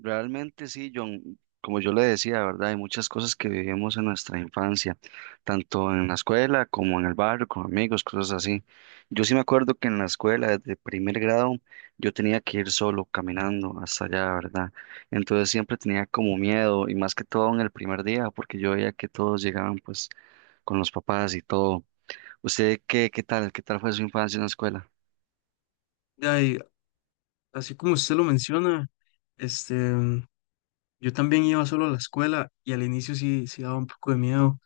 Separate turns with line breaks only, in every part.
Realmente sí, John, como yo le decía, ¿verdad? Hay muchas cosas que vivimos en nuestra infancia, tanto en la escuela como en el barrio, con amigos, cosas así. Yo sí me acuerdo que en la escuela, desde primer grado, yo tenía que ir solo caminando hasta allá, ¿verdad? Entonces siempre tenía como miedo, y más que todo en el primer día, porque yo veía que todos llegaban pues con los papás y todo. ¿Usted qué tal? ¿Qué tal fue su infancia en la escuela?
Ya, y así como usted lo menciona, este, yo también iba solo a la escuela y al inicio sí daba un poco de miedo.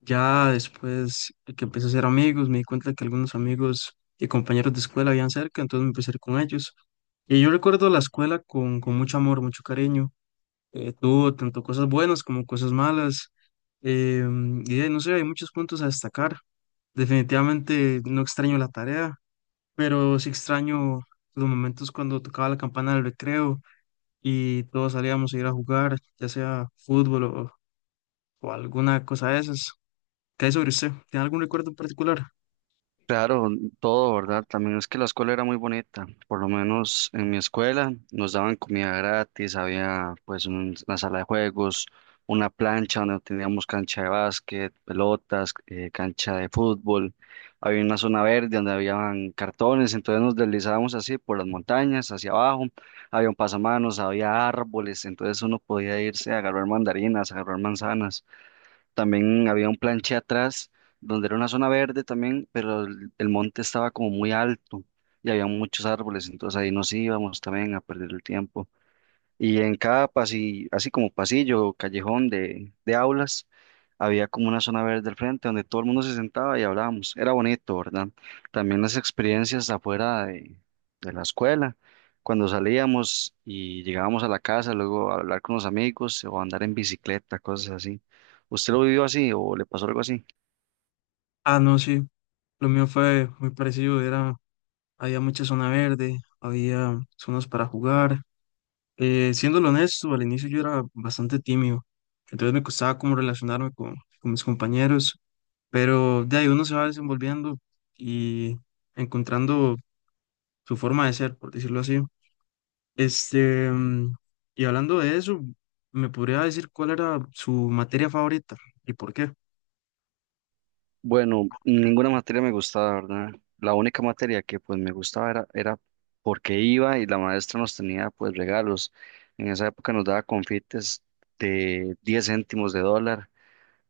Ya después de que empecé a hacer amigos, me di cuenta que algunos amigos y compañeros de escuela habían cerca, entonces me empecé a ir con ellos. Y yo recuerdo la escuela con mucho amor, mucho cariño. Tuvo tanto cosas buenas como cosas malas. No sé, hay muchos puntos a destacar. Definitivamente no extraño la tarea, pero sí extraño los momentos cuando tocaba la campana del recreo y todos salíamos a ir a jugar, ya sea o alguna cosa de esas. ¿Qué hay sobre usted? ¿Tiene algún recuerdo en particular?
Claro, todo, ¿verdad? También es que la escuela era muy bonita, por lo menos en mi escuela nos daban comida gratis, había pues una sala de juegos, una plancha donde teníamos cancha de básquet, pelotas, cancha de fútbol, había una zona verde donde habían cartones, entonces nos deslizábamos así por las montañas, hacia abajo, había un pasamanos, había árboles, entonces uno podía irse a agarrar mandarinas, a agarrar manzanas. También había un planche atrás donde era una zona verde también, pero el monte estaba como muy alto y había muchos árboles, entonces ahí nos íbamos también a perder el tiempo. Y en cada pasillo, así como pasillo callejón de aulas, había como una zona verde al frente donde todo el mundo se sentaba y hablábamos. Era bonito, ¿verdad? También las experiencias afuera de la escuela, cuando salíamos y llegábamos a la casa, luego a hablar con los amigos o andar en bicicleta, cosas así. ¿Usted lo vivió así o le pasó algo así?
Ah, no, sí, lo mío fue muy parecido. Había mucha zona verde, había zonas para jugar. Siéndolo honesto, al inicio yo era bastante tímido, entonces me costaba como con mis compañeros, pero de ahí uno se va desenvolviendo y encontrando su forma de ser, por decirlo así. Este, mm, y hablando de eso, ¿me podría decir cuál era su materia favorita y por qué?
Bueno, ninguna materia me gustaba, ¿verdad? La única materia que pues me gustaba era porque iba y la maestra nos tenía pues regalos. En esa época nos daba confites de 10 céntimos de dólar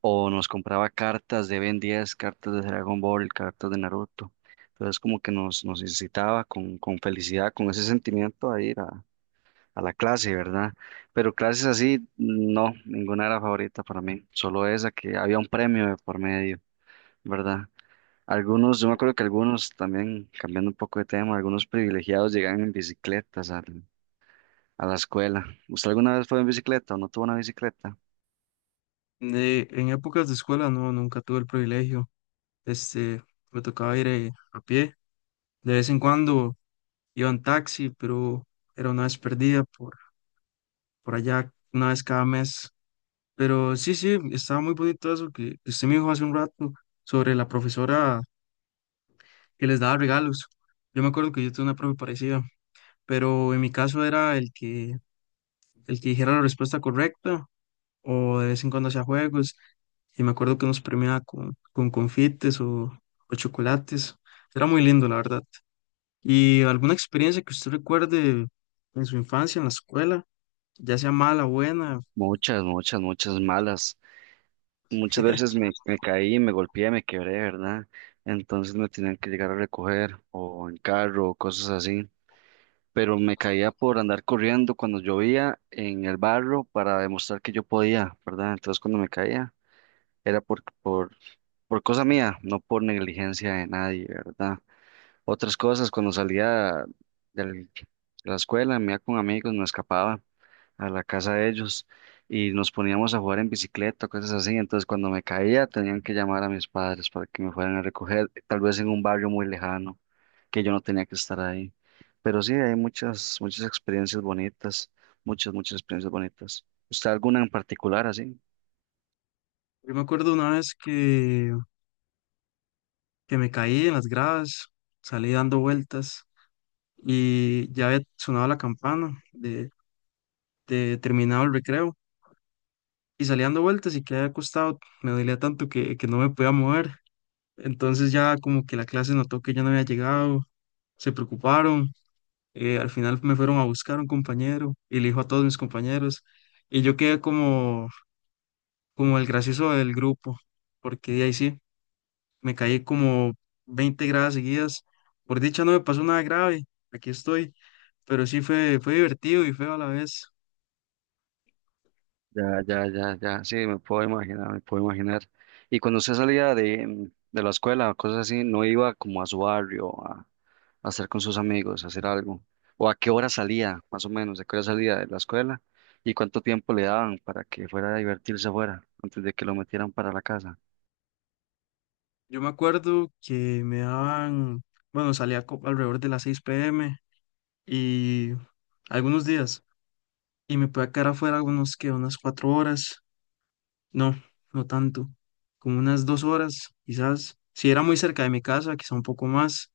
o nos compraba cartas de Ben 10, cartas de Dragon Ball, cartas de Naruto. Entonces como que nos incitaba con felicidad, con ese sentimiento a ir a la clase, ¿verdad? Pero clases así, no, ninguna era favorita para mí, solo esa que había un premio de por medio, ¿verdad? Algunos, yo me acuerdo que algunos también, cambiando un poco de tema, algunos privilegiados llegaban en bicicletas a la escuela. ¿Usted alguna vez fue en bicicleta o no tuvo una bicicleta?
En épocas de escuela no, nunca tuve el privilegio. Este, Me tocaba ir a pie. De vez en cuando iba en taxi, pero era una vez perdida por allá, una vez cada mes. Pero sí, sí, estaba muy bonito eso que usted me dijo hace un rato sobre la profesora que les daba regalos. Yo me acuerdo que yo tuve una profe parecida, pero en mi caso era el que dijera la respuesta correcta o de vez en cuando hacía juegos, y me acuerdo que nos premiaba con o chocolates. Era muy lindo, la verdad. ¿Y alguna experiencia que usted recuerde en su infancia, en la escuela, ya sea mala o buena?
Muchas, muchas, muchas malas. Muchas veces me caí, me golpeé, me quebré, ¿verdad? Entonces me tenían que llegar a recoger o en carro o cosas así. Pero me caía por andar corriendo cuando llovía en el barro para demostrar que yo podía, ¿verdad? Entonces cuando me caía era por cosa mía, no por negligencia de nadie, ¿verdad? Otras cosas, cuando salía del- de la escuela, me iba con amigos, me escapaba a la casa de ellos y nos poníamos a jugar en bicicleta, cosas así. Entonces, cuando me caía, tenían que llamar a mis padres para que me fueran a recoger, tal vez en un barrio muy lejano, que yo no tenía que estar ahí. Pero sí, hay muchas, muchas experiencias bonitas, muchas, muchas experiencias bonitas. ¿Usted alguna en particular así?
Yo me acuerdo una vez que me caí en las gradas, salí dando vueltas y ya había sonado la campana de terminado el recreo. Y salía dando vueltas y que había acostado, me dolía tanto que no me podía mover. Entonces ya como que la clase notó que yo no había llegado, se preocuparon, al final me fueron a buscar un compañero y le dijo a todos mis compañeros, y yo quedé como el gracioso del grupo, porque de ahí sí, me caí como 20 gradas seguidas. Por dicha no me pasó nada grave, aquí estoy, pero sí fue divertido y feo a la vez.
Ya, ya, ya, ya, sí, me puedo imaginar, me puedo imaginar. Y cuando usted salía de la escuela o cosas así, ¿no iba como a su barrio a estar con sus amigos, a hacer algo? ¿O a qué hora salía, más o menos? ¿De qué hora salía de la escuela? ¿Y cuánto tiempo le daban para que fuera a divertirse afuera antes de que lo metieran para la casa?
Yo me acuerdo que me daban... Bueno, alrededor de las 6 p.m. y algunos días y me pueda quedar afuera algunos que unas 4 horas, no, no tanto, como unas 2 horas quizás, si era muy cerca de mi casa, quizá un poco más,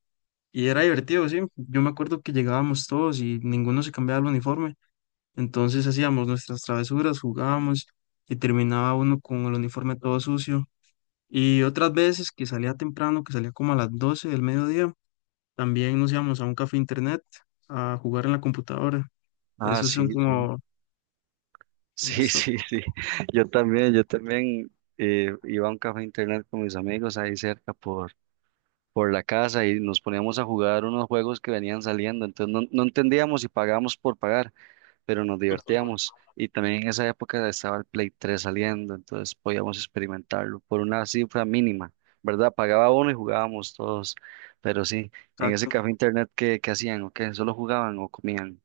y era divertido, sí, yo me acuerdo que llegábamos todos y ninguno se cambiaba el uniforme, entonces hacíamos nuestras travesuras, jugábamos y terminaba uno con el uniforme todo sucio. Y otras veces que salía temprano, que salía como a las 12 del mediodía, también nos íbamos a un café internet a jugar en la computadora.
Ah,
Esos son
sí, sí.
como...
Sí,
Está-.
sí, sí. Yo también iba a un café internet con mis amigos ahí cerca por la casa y nos poníamos a jugar unos juegos que venían saliendo. Entonces no, no entendíamos si pagábamos por pagar, pero nos divertíamos. Y también en esa época estaba el Play 3 saliendo, entonces podíamos experimentarlo por una cifra mínima, ¿verdad? Pagaba uno y jugábamos todos. Pero sí, en ese
Exacto.
café internet, ¿qué hacían? ¿O qué? ¿Solo jugaban o comían?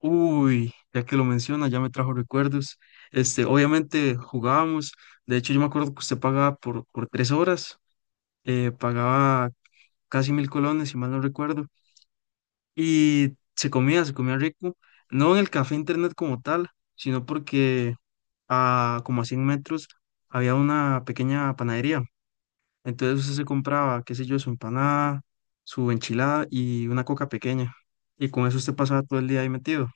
Uy, ya que lo menciona, ya me trajo recuerdos. Obviamente jugábamos. De hecho, yo me acuerdo que usted pagaba por 3 horas, pagaba casi 1000 colones, si mal no recuerdo. Y se comía rico. No en el café internet como tal, sino porque a como a 100 metros había una pequeña panadería. Entonces usted se compraba, qué sé yo, su empanada, su enchilada y una coca pequeña. Y con eso usted pasaba todo el día ahí metido.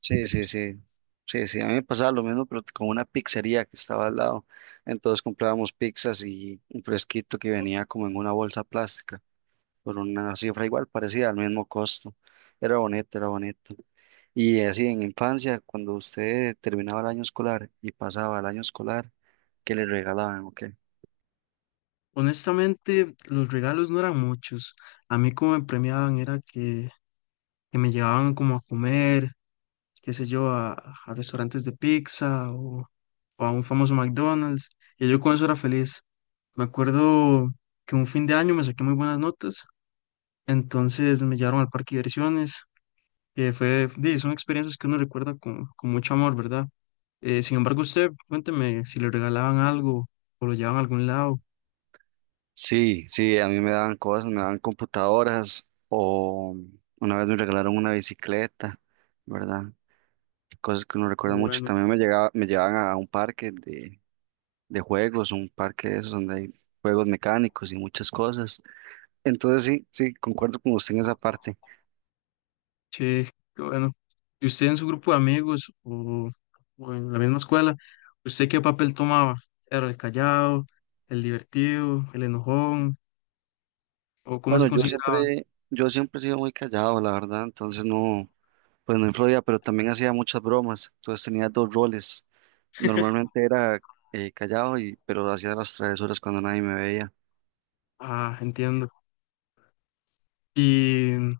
Sí, sí, sí. Sí, sí, a mí me pasaba lo mismo, pero con una pizzería que estaba al lado. Entonces comprábamos pizzas y un fresquito que venía como en una bolsa plástica por una cifra igual, parecida al mismo costo. Era bonito, era bonito. Y así en infancia, cuando usted terminaba el año escolar y pasaba el año escolar, ¿qué le regalaban o qué?
Honestamente, los regalos no eran muchos. A mí como me premiaban era que me llevaban como a comer, qué sé yo, a restaurantes de o a un famoso McDonald's. Y yo con eso era feliz. Me acuerdo que un fin de año me saqué muy buenas notas, entonces me llevaron al parque de diversiones, que fue, di, son experiencias que uno recuerda con mucho amor, ¿verdad? Sin embargo, usted, cuénteme si le regalaban algo o lo llevaban a algún lado.
Sí, sí, a mí me daban cosas, me daban computadoras o una vez me regalaron una bicicleta, ¿verdad? Cosas que uno
Qué
recuerda mucho.
bueno.
También me llegaba, me llevaban a un parque de juegos, un parque de esos donde hay juegos mecánicos y muchas cosas. Entonces sí, sí, concuerdo con usted en esa parte.
Che, qué bueno. ¿Y usted en su grupo de o en la misma escuela, usted qué papel tomaba? ¿Era el callado, el divertido, el enojón, o cómo
Bueno,
se consideraba?
yo siempre he sido muy callado, la verdad, entonces no, pues no influía, pero también hacía muchas bromas, entonces tenía dos roles. Normalmente era callado y, pero hacía las travesuras cuando nadie me veía.
Ah, entiendo. Y mm,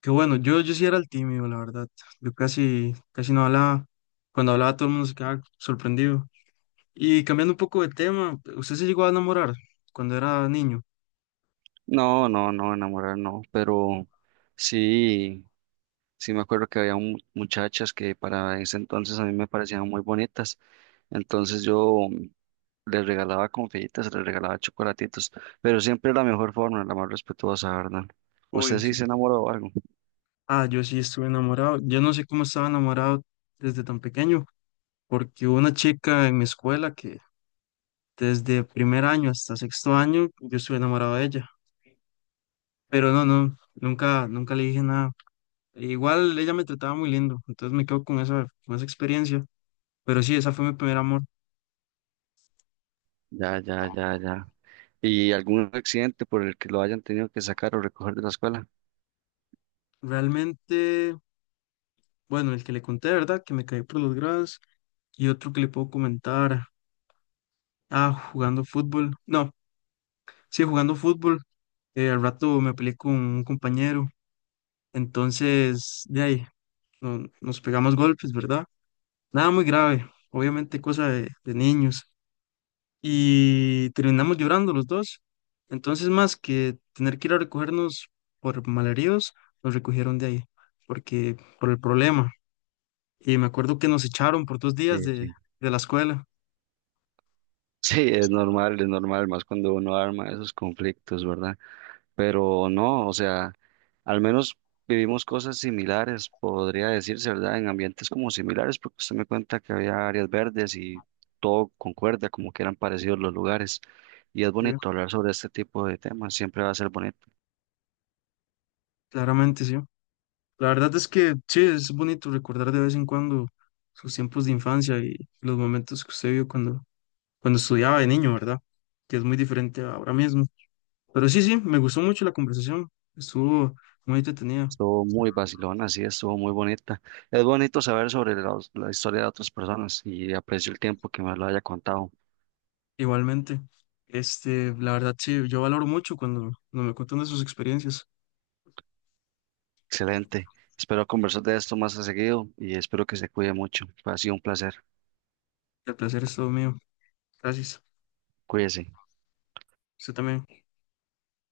Qué bueno, yo sí era el tímido, la verdad. Yo casi no hablaba. Cuando hablaba todo el mundo se quedaba sorprendido. Y cambiando un poco de tema, ¿usted se llegó a enamorar cuando era niño?
No, no, no, enamorar no, pero sí, sí me acuerdo que había muchachas que para ese entonces a mí me parecían muy bonitas, entonces les regalaba confititas, les regalaba chocolatitos, pero siempre la mejor forma, la más respetuosa, ¿verdad? ¿Usted
Obvio,
sí
sí.
se enamoró o algo?
Ah, yo sí estuve enamorado. Yo no sé cómo estaba enamorado desde tan pequeño, porque hubo una chica en mi escuela que desde primer año hasta sexto año yo estuve enamorado de ella, pero no, no, nunca le dije nada. Igual ella me trataba muy lindo, entonces me quedo con con esa experiencia, pero sí, esa fue mi primer amor.
Ya, ya, ya, ya. ¿Y algún accidente por el que lo hayan tenido que sacar o recoger de la escuela?
Realmente, bueno, el que le conté, ¿verdad? Que me caí por los grados y otro que le puedo comentar, ah, jugando fútbol, no, sí, jugando fútbol. Al rato me peleé con un compañero, entonces de ahí nos pegamos golpes, ¿verdad? Nada muy grave, obviamente cosa de niños. Y terminamos llorando los dos. Entonces, más que tener que ir a recogernos por malheridos, nos recogieron de ahí, porque por el problema. Y me acuerdo que nos echaron por dos
Sí,
días
sí.
de la escuela.
Sí, es normal, más cuando uno arma esos conflictos, ¿verdad? Pero no, o sea, al menos vivimos cosas similares, podría decirse, ¿verdad? En ambientes como similares, porque usted me cuenta que había áreas verdes y todo concuerda, como que eran parecidos los lugares. Y es
Sí,
bonito hablar sobre este tipo de temas, siempre va a ser bonito.
claramente sí. La verdad es que sí, es bonito recordar de vez en cuando sus tiempos de infancia y los momentos que usted vio cuando estudiaba de niño, ¿verdad? Que es muy diferente a ahora mismo. Pero sí, sí, me gustó mucho la conversación. Estuvo muy entretenida.
Estuvo muy vacilona, sí, estuvo muy bonita. Es bonito saber sobre la historia de otras personas y aprecio el tiempo que me lo haya contado.
Igualmente, la verdad sí, yo valoro mucho cuando me cuentan de sus experiencias.
Excelente. Espero conversar de esto más a seguido y espero que se cuide mucho. Ha sido un placer.
El placer es todo mío. Gracias.
Cuídese.
Usted también.